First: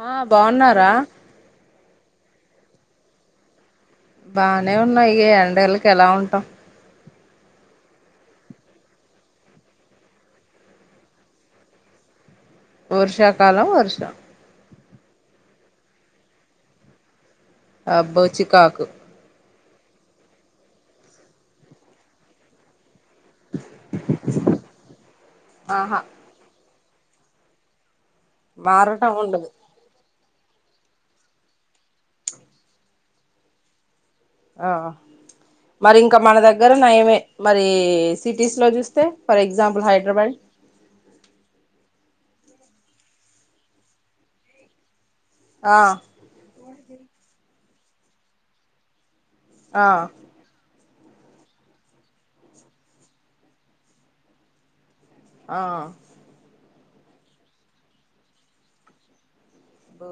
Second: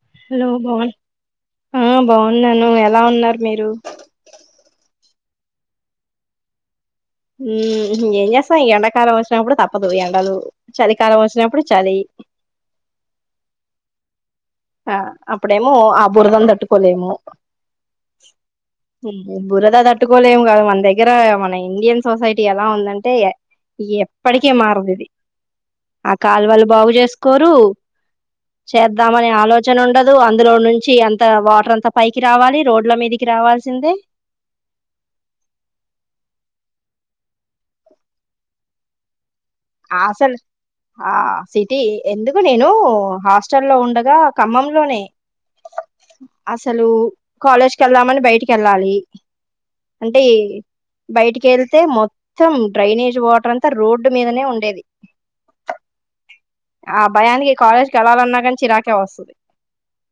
ఆ హలో బాగు బాగున్నారా ఆ బాగున్నాను ఎలా ఉన్నారు మీరు బానే ఉన్నాయి ఇ ఎండేళ్ళకి ఎలా ఉంటాం ఏం చేస్తాం ఈ ఎండాకాలం వచ్చినప్పుడు తప్పదు ఎండలు చలికాలం వచ్చినప్పుడు చలి వర్షాకాలం వర్షం ఆ అప్పుడేమో ఆ బురదను తట్టుకోలేము అబ్బో చికాకు మ్మ్ బురద తట్టుకోలేము కాదు మన దగ్గర మన ఇండియన్ సొసైటీ ఎలా ఉందం టె ఎప్పటికీ మారదు ఇది ఆహా ఆ కాలువాలు బాగు చేసుకోరు మారటం చేద్దామనే ఉండదు ఆలోచన ఉండదు అందులో నుంచి అంత వాటర్ అంత పైకి రావాలి రోడ్ల మీదికి రావాల్సిందే ఆ మరి ఇంకా మన దగ్గర నాయమే మరి సిటీస్ లో చూస్తే ఫర్ ఎగ్జాంపుల్ హైదరాబాద్ ఆసల్ ఆ సిటీ ఎందుకు నేను హాస్టల్ లో ఉండగా ఖమ్మంలోనే ఆ అసలు కాలేజ్ కేళ్దామని బయటికి ఏళ్ళాలి ఆ అంటే బయటికి వెళ్తే మొత్తం డ్రైనేజ్ వాటర్ అంతా రోడ్డు మీదనే ఉండేది ఆ ఆ భయానికి కాలేజ్కి వెళ్ళాలన్నా కానీ చిరాకే వస్తది అబ్బో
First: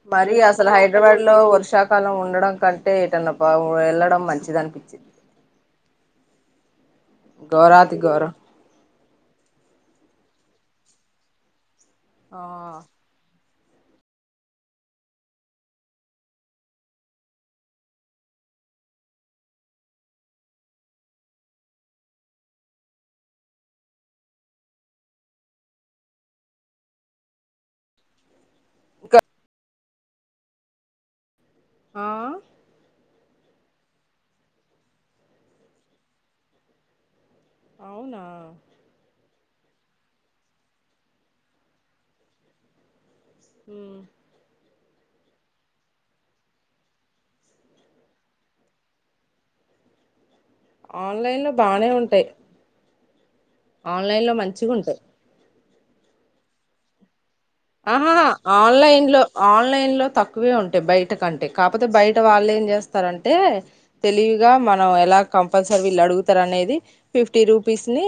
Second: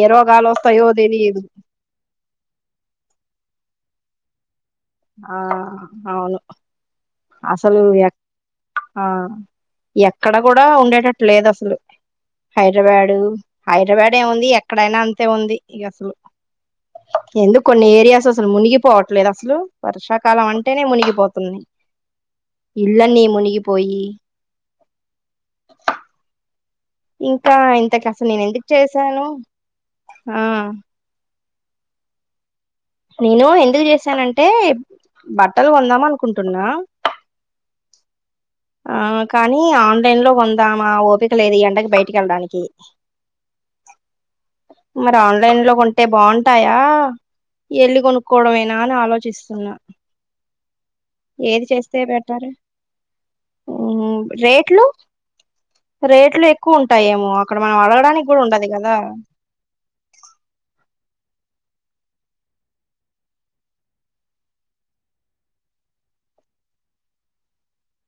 ఏ మరి రోగాలు అసలు వస్తాయో హైదరాబాద్ లో తెలియదు వర్షాకాలం ఉండడం కంటే ఏటన్న బావు వెళ్ళడం మంచి ఆ అవును అసలు గోరతిగోరం ఆ ఎక్కడ కూడా ఉండేటట్టు లేదు అసలు ఆ హైడ్రాబాడు హైడ్రాబాడు ఏముంది ఎక్కడైనా అంతే ఉంది ఇగ అసలు ఎందుకు కొన్ని ఏరియాస్ అసలు మునిగిపోవట్లేదు అసలు వర్షాకాలం అంటేనే మునిగిపోతున్నాయి ఇళ్లన్నీ మునిగిపోయి ఇంకా ఇంతకి అసలు నేను ఎందుకు ఇంకా చేసాను ఆ ఆ నేను ఎందుకు చేసానంటే బట్టలు కొందాం అనుకుంటున్నా అవునా ఆ కానీ ఆన్లైన్ లో కొందామా ఓపిక లేదు ఈ ఎండకి బయటికి కేళ్ళడానికి ఉమ్ మరి ఆన్లైన్ లో కొంటే బాగుంటాయా ఎల్లి కొనుక్కోవడమేనా అని ఆలోచిస్తున్నా ఆన్లైన్ లో ఏది బానే చేస్తే ఉంటాయి పెట్టారు ఆన్లైన్ లో మంచిగా రేట్లు ఉంటాయి రేట్లు ఎక్కువ ఉంటాయేమో అక్కడ మనం ఆహా అడగడానికి కూడా ఉండదు కదా ఆన్లైన్ లో ఆన్లైన్ లో తక్కువే ఉంటాయి బయట కంటే కాపోతే బయట వాళ్ళు ఏం చేస్తారంటే తెలివిగా మనం ఎలా కంపల్సరీ వీళ్ళు అడుగుతారనే ఎది ఫిఫ్టీ రూపీస్ ని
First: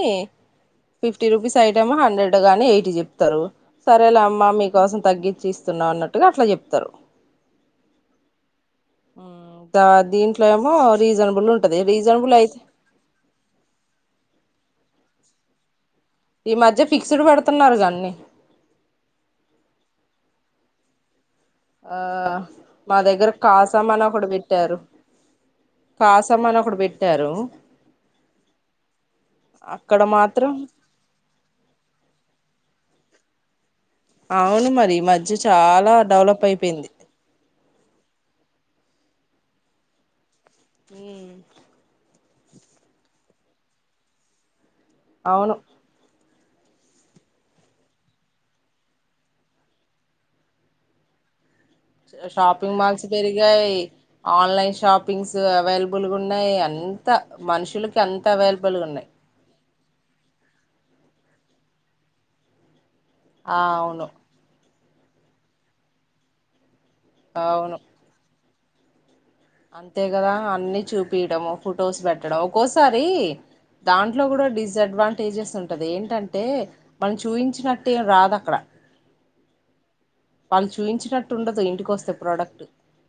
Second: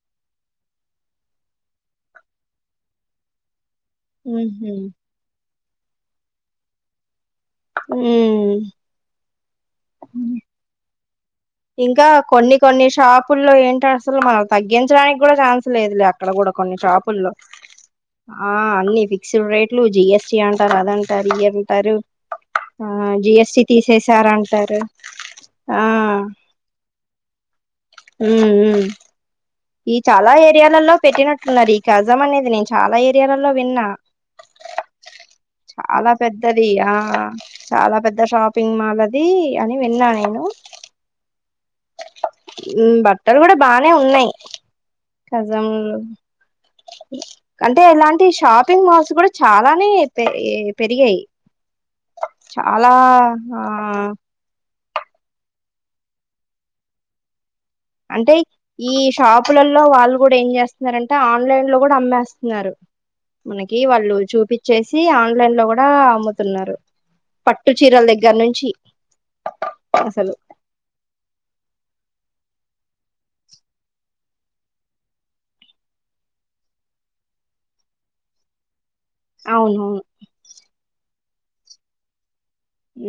ఫిఫ్టీ రూపీస్ ఐటమ్ హండ్రెడ్ గాని ఐటి చెప్తారు సరే అమ్మ మీకోసం తగ్గిచ్చి ఇస్తున్నా అన్నట్టుగా అట్లా చెప్తారు ఉమ్మ్ ఆ దీంట్లో ఏమో రీజన్ ఇంకా కొన్ని కొన్ని షాపుల్లో ఏంటి అసలు మనం తగ్గించడానికి కూడా ఛాన్స్ లేదు లేక అక్కడ కూడా ఈ కొన్ని మధ్య ఫిక్స్డ్ షాపుల్లో పెడుతున్నారు కన్ని అన్ని ఫిక్స్డ్ రేట్లు జిఎస్టీ అ అదంటారు ఇ అంటారు ఆ మా ఆ దగ్గర జిఎస్టి తీసేసార అంటారు కాసమని ఒకడు పెట్టారు ఉమ్మ్ ఈ అక్కడ చాలా మాత్రం ఏరియాలల్లో పెట్టినట్టున్నారు ఈ గజం అనేది నేను చాలా ఏరియాలలో విన్నా అవును మరి ఈ మధ్య చాలా డెవలప్ పెద్దది అయిపోయింది ఆ చాలా పెద్ద షాపింగ్ మాల్ అది ఇది అని విన్నా నేను ఉమ్ ఉమ్ బట్టలు కూడా బానే ఉన్నాయి అవును ఖజాము అంటే ఇలాంటి షాపింగ్ మాల్స్ కూడా చాలానే పెరిగాయి షాపింగ్ చాలా మాల్స్ పెరిగాయి ఆ ఆన్లైన్ షాప్ పింగ్స్ అవైలబుల్ గా ఉన్నాయి అంత మనుషులకి అంత అంటే అవైలబుల్ గా ఈ ఉన్నాయి షాపులలో వాళ్ళు కూడా ఏ చేంటే ఆన్లైన్ లో కూడా అమ్మేస్తున్నారు ఆ మన అవును వాళ్ళు చూపి చేసి ఆన్లైన్ లో కూడా అమ్ముతున్నారు పట్టు అవును చీరల దగ్గర నుంచి అంతే అసలు కదా అన్ని చూపియడము ఫొటోస్ పెట్టడం ఒక్కోసారి దాంట్లో కూడా డిసడ్వాంటేజెస్ ఉంటది ఏంటంటే మనం చూపించినట్టటు ఏం రాదఅక్కడ అవునవును వాళ్ళు చూయించినట్టు ఉండదు ఇంటికి వస్తే ప్రోడక్ట్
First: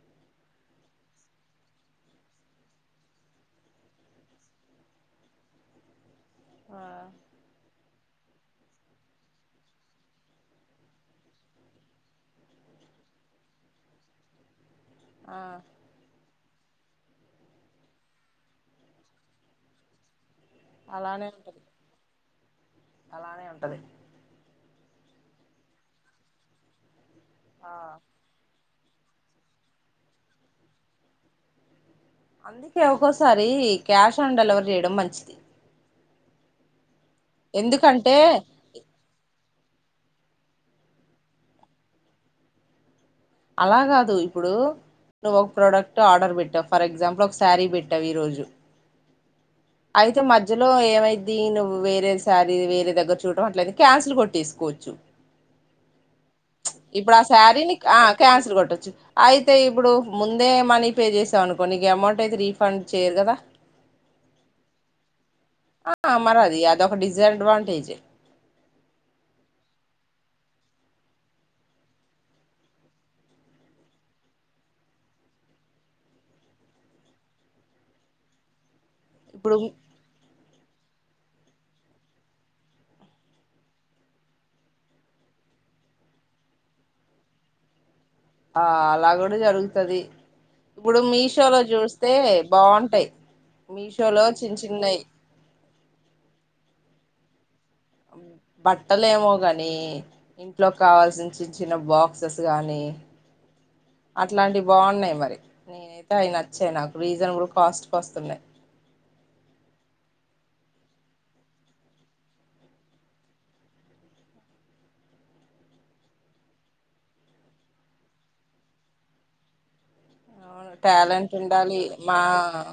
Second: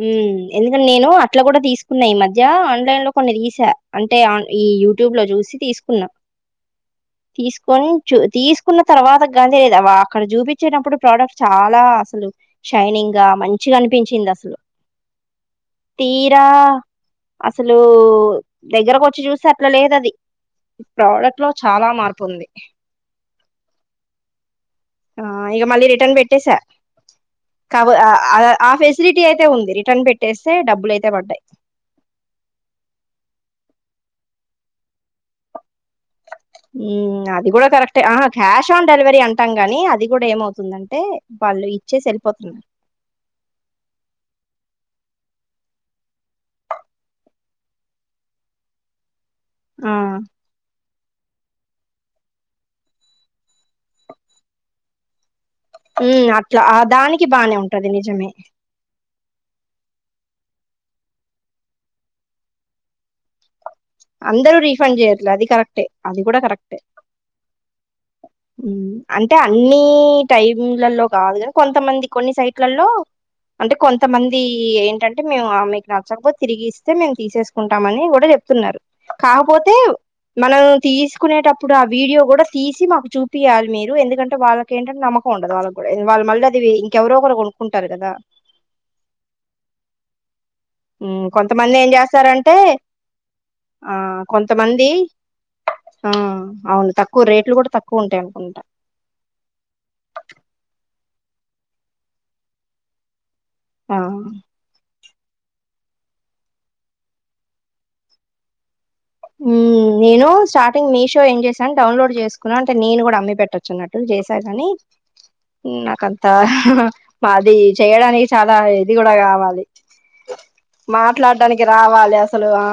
ఉమ్ ఎందుకంటే నేను అట్లా కూడా తీసుకున్నా ఈ మధ్య ఆన్లైన్ లో కొన్ని తీసా అంటే ఆన్ ఈ యూట్యూబ్ లో చూసి తీసుకున్నాం ఆ తీసుకొని చ తీసుకున్న తర్వాతగానీ లే అక్కడ చూపించేటప్పుడు ప్రోడక్ట్ చాలా అసలు షైనింగ్ ఇంగా మంచిగా అనిపించింది అసలు ఆ తీరా అసలు దగ్గరకు వచ్చి చూస్తే అట్లా లేదు అది ఈ అలానే ప్రోడక్ట్ లో ఉంటది చాలా మార్పు ఉంది అలానే ఉంటది ఆ ఇగ మళ్ళీ రిటర్న్ పెట్టే సా కాబో ఆ ఆ ఆఫీస్ అయితే ఉంది రిటర్న్ పెట్టేస్తే డబ్బులు అయితే పడ్డాయ్ అందుకే ఒక్కోసారి క్యాష్ ఆన్ డెలివరీ చేయడం మంచిది అది కూడా కరెక్ట్ ఏ ఎందుకంటే ఆహా క్యాష్ ఆన్ డెలివరి అంటాం కానీ అది కూడా ఏమవుతుందంటే వాళ్ళు ఇచ్చేసి వెళ్ళిపోతున్ అలా కాదు ఇప్పుడు నువ్వు ఒక ప్రోడక్ట్ ఆర్డర్ పెట్టావు ఫర్ ఎగ్జాంపుల్ ఒక శారీ పెట్టావు ఈరోజు ఆ అయితే మధ్యలో ఏమై దీను వేరే సారీ వేరే దగ్గర చూడటడం అట్ల క్యాన్సిల్ కొట్టేసుకోవచ్చు అట్లా ఇప్పుడు ఆ దానికి బానే శారీని ఉంటది ఆ నిజమే క్యాన్సిల్ కొట్టొచ్చు అయితే ఇప్పుడు ముందే మనీ పే చేసాం అనుకోండి నీకు అమౌంట్ అయితే రీఫండ్ చేయరు కదా అందరూ రీఫండ్ చేయట్ల అది కరెక్టే ఆ అది కూడా మరది కరెక్టే అదొక డిసడ్వాంటేజ్ అంటే అన్నిీ టైంలలో కాదు కాని కొంతమంది కొన్ని సైట్లలో అంటే కొంతమంది ఏంటంటే మేము ఆమెకు నచ్చకపోతే తిరిగి ఇస్తే మేము తీసేసుకుంటామని కూడా చెప్తున్నారు ఇప్పుడు కాకపోతే మనం తీసుకునేటప్పుడు ఆ వీడియో కూడా తీసి మాకు చూపియాలి మీరు ఎందుకంటే వాళ్ళక ఏంటంటే నమ్మకం ఉండదు వాళ్ళ కూడా వాళ్ళ మళ్ళీ అది ఇంకెవరో ఒకరు కొనుక్కుంటారు కదా ఆ అలా కూడా జరుగుతది ఇప్పుడు ఉమ్, మీషోలో కొంతమంది ఏం చూస్తే చేస్తారంటే బాగుంటాయి ఆ మీషోలో చిన్ కొంతమంది చెన్నయ్ ఆ అవును తక్కువ రేట్లు కూడా తక్కువ ఉంటాయి అనుకుంటా బట్టలే ఏమో కాని ఇంట్లో కావాల్సిన్ చిన్న చిన్న బాక్సెస్ గానీ ఆ అట్లాంటివి బాగున్నాయ్ మరి నేనైతే అయ్ నచ్చయి నాకు రీజనబుల్ కాస్ట్ కొస్తున్నయి ఉమ్ నేను స్టార్టింగ్ మీషో ఏం చేసాన్ డౌన్లోడ్ జేసుకున్నా అంటే నేను గుడా అమ్మి పెట్టొచ్చన్నట్టు చేసా గనీ ఉమ్ నాకంతా అది చేయడానికి చాలా ఇది గూడ గావాలి అవును టాలెంట్ మాట్లాడ్డానికి ఉండాలి రావాలి మా అసలు ఆ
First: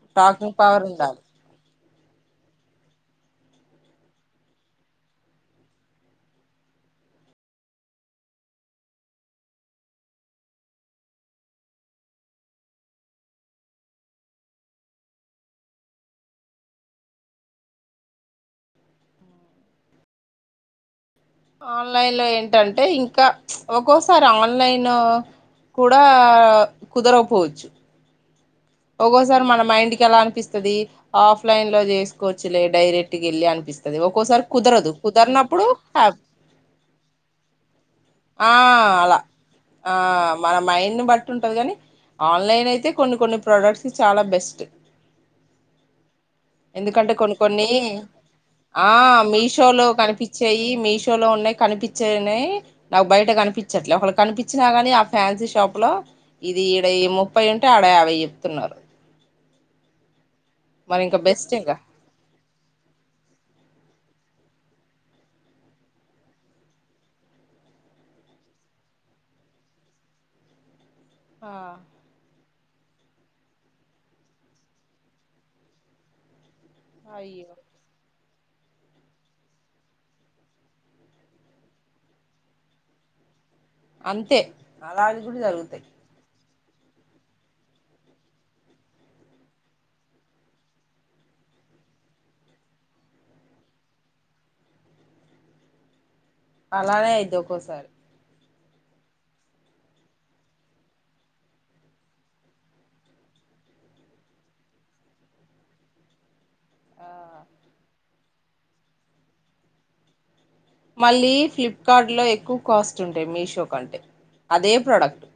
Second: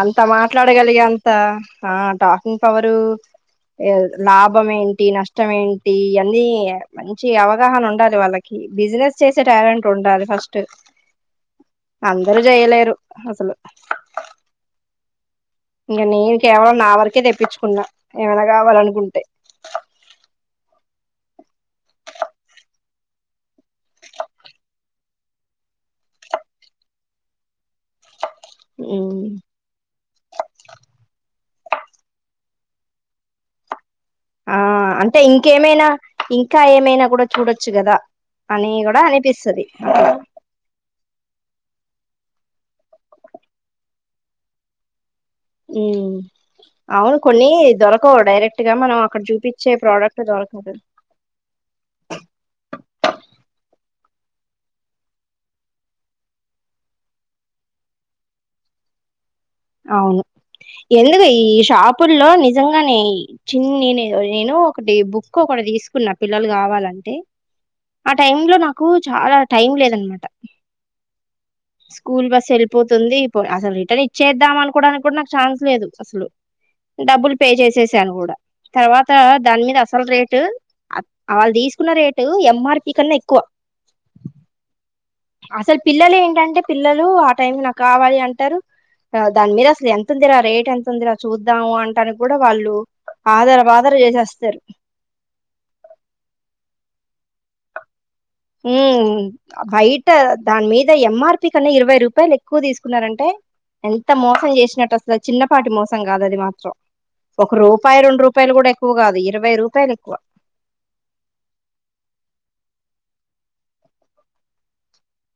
అంత టాకింగ్ పవర్ మాట్లాడగలిగే ఉండాలి అంత ఆ టాకింగ్ పవరు ఇగ లాభం ఏంటి నష్టం ఏంటి అన్నీ మంచి అవగాహనుండాలి వాళ్ళకి ఇ బిసినెస్ చేసే టాలెంట్ ఉండాలి ఫస్ట్ అ అందరూ జేయలేరు అసలు ఇగ నీ కేవలం నా వరకే తెప్పిచ్చుకున్నా ఏమైనా కావాలనుకుంటే అ ఆన్లైన్ లో ఏంటంటే ఇంకా ఒక్కోసారి ఆన్లైన్ కూడా కుదరకపోవచ్చు ఒకోసారి మన మైండ్కి అలా అనిపిస్తది ఆఫ్లైన్ లో జేసుకో చ్చులే డైరెక్ట్ గెల్లీ అనిపిస్ ఒక్కోసారి ఆ కుదరదు అంటే కుదర్నప్పుడు ఇంకేమైనా హ ఇంకా ఏమైనా కూడా చూడొచ్చు కదా ఆ అని కూడా అలా అనిపిస్తది ఆ మన మైండ్ను బట్టి ఉంటది గని ఆన్లైన్ అయితే కొన్ని కొన్ని ప్రోడక్ట్స్ చాలా బెస్ట్ ఉమ్ ఎందుకంటే అవును కొన్ని కొన్నీ దొరకవు డైరెక్ట్ గా ఆ మనం అక్కడ చూపించే మీషోలో ప్రోడక్ట్ కనిపిచ్చేయి దొరకదు మీషోలో ఉన్నయి కనిపిచ్చేనయ్ నాకు బయట కనిపిచ్చట్లే ఒకలక్ కనిపిచ్చినా గనీ ఆ ఫ్యాన్సీ షాప్లో ఇది ఈడ ఈ ముప్పై ఉంటే ఆడ యాభై చెప్ తున్నారు అవును ఎందుకు ఈ బెస్ట్ ఇంకా షాపుల్లో నిజంగానే చిన్నినే నేను ఒకటీ బుక్ ఒకటి తీసుకున్న పిల్లలు గావాలంటే ఆ టైమ్ లో నాకు చాలా టైం లేదనమాట ఆ స్కూల్ బస్ ఎళ్ళిపోతుంది పొ అసలు రిటర్నే ఇ చేద్దాం అనుకోవడానికి గ్గుడా నాకు ఛాన్స్ లేదు అసలు, డబ్బులు పే అయ్యో చేసేసాను గూడ. తర్వాత దానిమీద అసలు రేటు ఆళ్ళు తీసుకున్న రేటు ఎం ఆర్ పి కన్న ఎక్కువ. అంతే అలాంటివి కూడా అసలు జరుగుతాయి పిల్లలేంటంటే పిల్లలు ఆ టైం నాక్ కావాలి అంటరు ఆ దాని మీద అసలు ఎంతుందిరా రేట్ ఎంతుందిరా చూద్దాము అంటానికి గ్గుడ వాళ్ళు ఆదర బాదర జేసేస్తరు అలానే అయిద్ది ఒక్కోసారి మ్మ్ బయట దాని మీద ఎం ఆర్ పి కన్నా ఇరవై రూపాయలు ఎక్కువ తీసుకున్నారంటే ఎంత మోసం చేసినట్టు అసలు చిన్నపాటి మోసం కాద అది మాత్రం ఆ సో ఒక రూపాయి రెండు రూపాయలు కూడా ఎక్కువ కాదు ఇరవై రూపాయలు ఎక్కువ మళ్ళీ ఫ్లిప్కార్ట్లో ఎక్కువ కాస్ట్ ఉంటాయి మీషో కంటే అదే ప్రాడక్ట్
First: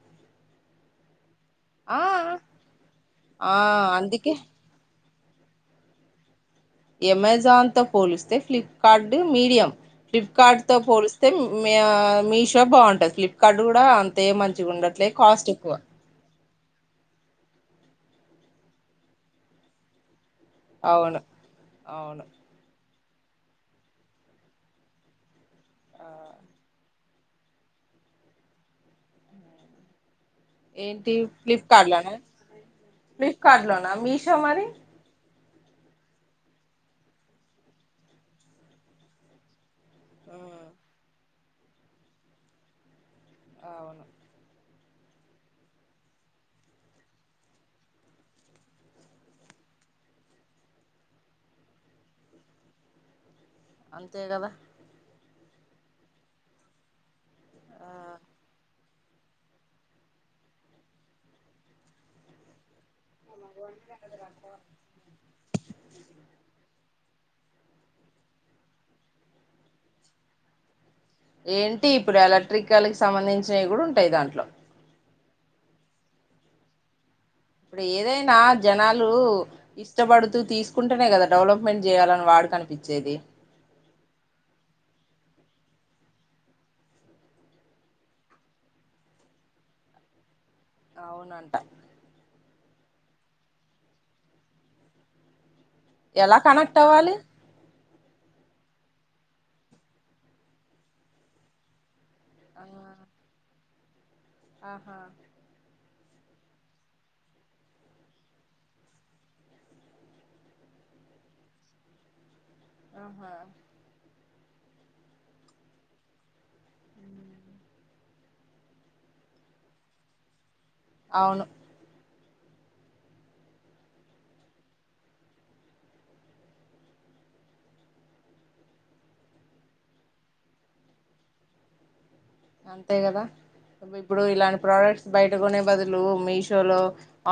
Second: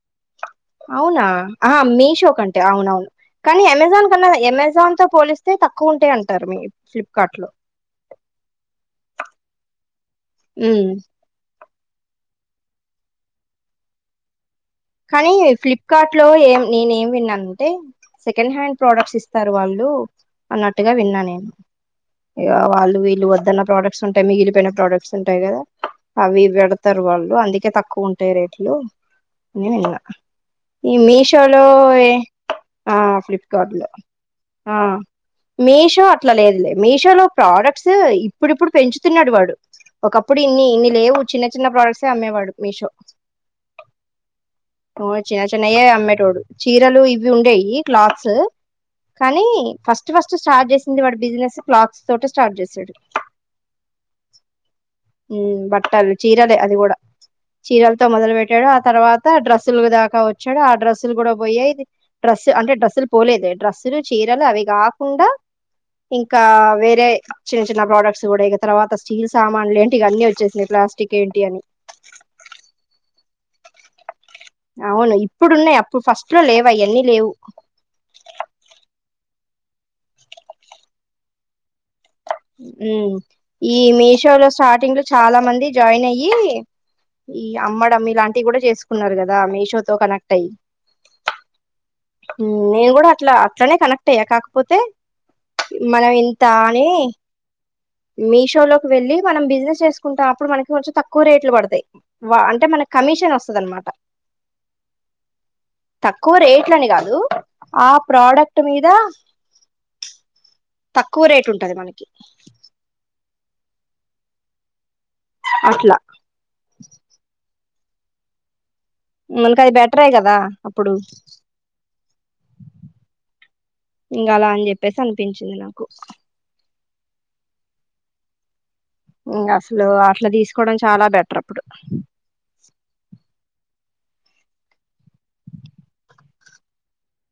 అవునా ఆ మీషో కంటే అవునవును ఆ కానీ అమెజాన్ కన్నా అందుకే ఏమెజాన్ తో పోలిస్తే తక్కువు ఉంటాయండి ఎమెజాన్ తో పోలిస్తే ఫ్లిప్కార్ట్ మీడియం ఫ్లిప్కార్ట్ తో ఉమ్ పోలిస్తే మ్యావ్ మీషో బాంటది ఫ్లిప్కార్ట్ కూడా అంతే మంచి కానీ ఫ్లిప్కార్ట్ లో ఏం నేనేం విన్నానంటే సెకండ్ హ్యాండ్ ప్రోడక్ట్స్ ఇస్తారు వాళ్ళు అన్నట్టుగా విన్నా అవును నేను అవును ఇగ వాళ్ళు వీ వీళ్ళు వద్దన్న ప్రాడక్ట్స్ ఉంటాయి మిగిలిపోయిన ప్రాడక్ట్స్ ఉంటాయి కదా అవి పెడతారు వాళ్ళు అందుకే తక్కువ ఉంటాయి రేట్లు అని విన్న ఈ ఏంటి మీషో లో ఫ్లిప్కార్ట్ అవే లోనా ఆ ఫ్లిప్కార్ట్ లో లోనా మీషో మరి ఆ మీషో అట్లా లేదులే మీషో లో ప్రాడక్ట్స్ ఇప్పుడిప్పుడు పెంచుతున్నాడు వాడు ఒకప్పుడు ఇన్ని ఉమ్, ఇన్ని లేవు చిన్న చిన్న ప్రోడక్ట్స్ అమ్మేవాడు మీషో అవును చిన్న చిన్నయే అమ్మేటోడు చీరలు ఇవి ఉండేవి క్లాత్స్ కానీ ఫస్ట్ ఫస్ట్ స్టార్ట్ చేసింది వాడు బిజినెస్ క్లాక్స్ తోట స్టార్ట్ చేసాడు అంతే కదా మ్మ్ బట్టల్ చీరదే అది కూడా ఆ, చీరలతో మొదలు పెట్టడు ఆ తర్వాత డ్రస్సులు దాకా వచ్చడు ఆ డ్రస్సులు కూడా పోయాయి అంటే డ్రస్సులు పోలేదు డ్రస్సులు, చీరలు అవి కాకుండా ఇంకా వేరే చిన్న చిన్న ప్రోడక్ట్స్ కూడా ఇక తర్వాత స్టీల్ సామాన్లు ఏంటి ఇవన్నీ వచ్చేసాయి ప్లా ఏంటి ఇప్పుడు ఎలక్ట్రికల్ కి సంబంధించినవి కూడా ఉంటాయి దాంట్లో అవును ఇప్పుడు ఉన్నాయి అప్పుడు ఫస్ట్ లో లేవు అవన్నీ లేవు ఇప్పుడు ఏదైనా జనాలు ఇష్టపడుతూ తీసుకుంటేనే కదా డెవలప్మెంట్ చేయాలని వాడు కనిపించేది ఈ మీషో లో స్టార్టింగ్ లో చాలా మంది జాయిన్ అయ్యి ఈ అమ్మడం ఇలాంటివి కూడా చేసుకున్నారు కదా మేషోతో కనెక్ట్ అయ్యి అవునంట నేను కూడా అట్లా అట్లానే కనెక్ట్ అయ్యా కాకపోతే మనం ఎలా ఇంత కనెక్ట్ అని అవ్వాలి మీషో లోకి వెళ్ళి మనం బిజినెస్ చేసుకుంటాం అప్పుడు మనకి కొంచెం తక్కువ రేట్లు పడతాయి వా ఆ అంటే మనకి కమిషన్ వస్తదనమాట ఆహా తక్కువ రేట్లని కాదు ఆ ప్రాడక్ట్ మీద తక్కువ రేట్ ఉంటది మనకి ఆహా అట్లా మనకి అది బెటరే కదా అప్పుడు అవును ఇంకా అలా అని చెప్పేసి అనిపించింది నాకు ఇంగ అసలు అట్లా తీసుకోవడం చాలా బెటర్ అప్పుడు అంతే కదా ఇప్పుడు ఇలాంటి ప్రోడక్ట్స్ బయటకునే బదులు మీషో లో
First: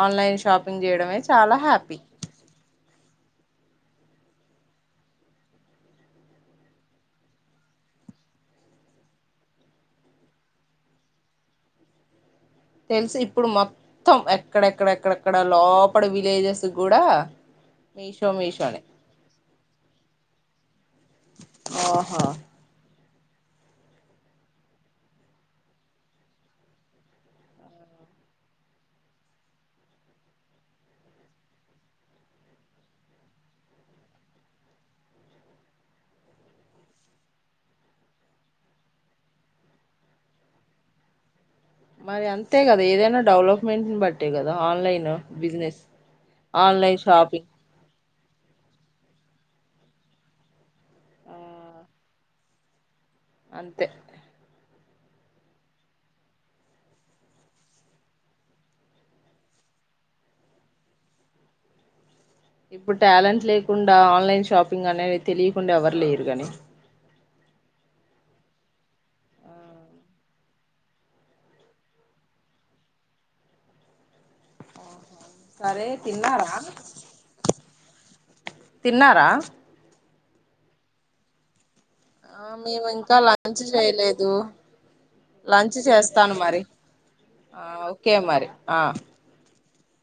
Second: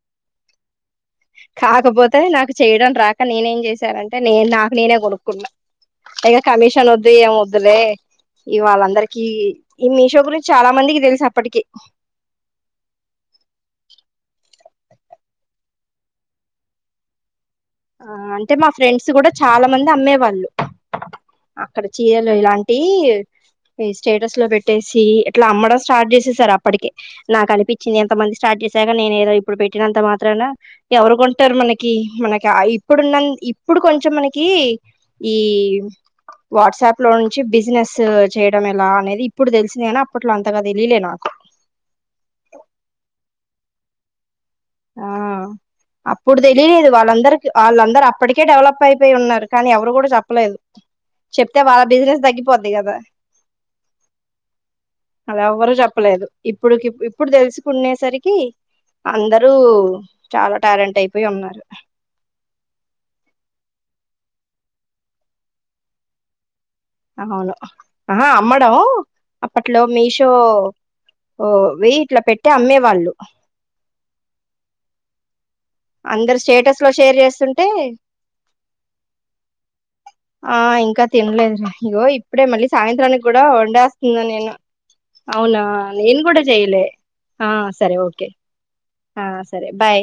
ఆన్లైన్ షాపింగ్ చేయడమే చాలా హ్యాపీ కాకపోతే నాకు చేయడం రాక నేనేం చేశానంటే నే నాకు నేనే కొనుక్కున్నా ఇక కమిషన్ వద్దు ఏం వద్దులే ఇవాళ్ళందరికీ ఈ మీషో గురించి చాలా మందికి తెలుసు అప్పటికి తెలుసు ఇప్పుడు మొత్తం ఎక్కడెక్కడ ఎక్కడెక్కడ లోపల విలేజెస్ కూడా ఆ మీషో అంటే మా మీషోనే ఫ్రెండ్స్ కూడా చాలా మంది అమ్మే వాళ్ళు అక్కడ ఓహో చీరలు ఇలాంటివి ఈ స్టేటస్ లో పెట్టేసి ఇట్లా అమ్మడం స్టార్ట్ చేసేసారప్పటికే నాకనిపిచ్చింది ఎంతమంది స్టార్ట్ చేసాక నేనేదో ఇప్పుడు పెట్టినంత మాత్రాన ఎవరు గొంటారు మనకీ మనక్ త ఇప్పుడున్నన్ ఇప్పుడు కొంచం మనకీ ఈ వాట్సాప్ లో నుంచి బిజినెస్ చేయడం ఎలా అనేది ఇప్పుడు తెలిసింది గని అప్పట్లో అంతగా తెలియలే నాకు మెంట్ని బట్టే గదా ఆన్లైన్ ఆ బిజినెస్, ఆన్లైన్ షాపింగ్ ప్పటికే డెవలప్ అయిపోయి ఉన్నారు కనీ ఎవరు గూడ జెప్పలేదు. ఆ చెప్తే వాళ్ళ బిజినెస్ తగ్గిపోద్ది గదా అంతే అదెవ్వరు జెప్పలేదు ఇప్పుడుకిప్ ఇప్పుడు తెలుసుకున్నేసరికి అందర్ లూ చాలా టాలెంట్ అయిపోయి ఉన్నారు ఇప్పుడు టాలెంట్ లేకుండా ఆన్లైన్ షాపింగ్ అనేది తెలీకుండా ఎవరు లేరు గని ఆహ అమ్మడం అప్పట్లో ఆ, మీషో ఓ వెయిట్ల పెట్టి అమ్మే వాళ్ళు సరే అందరు తిన్నారా స్టేటస్ లో షేర్ జేస్తుంటే తిన్నారా ఆ ఇంకా తినలేదురా ఇగో ఇప్పుడే ఆ మళ్ళీ మేము ఇంకా సాయంత్రానిగ్గుడా లంచ్ వండేస్తున్న చేయలేదు నేను అవునా లంచ్ నేను చేస్తాను కూడా మరి చెయలే సరే ఓకే ఆ సరే బాయ్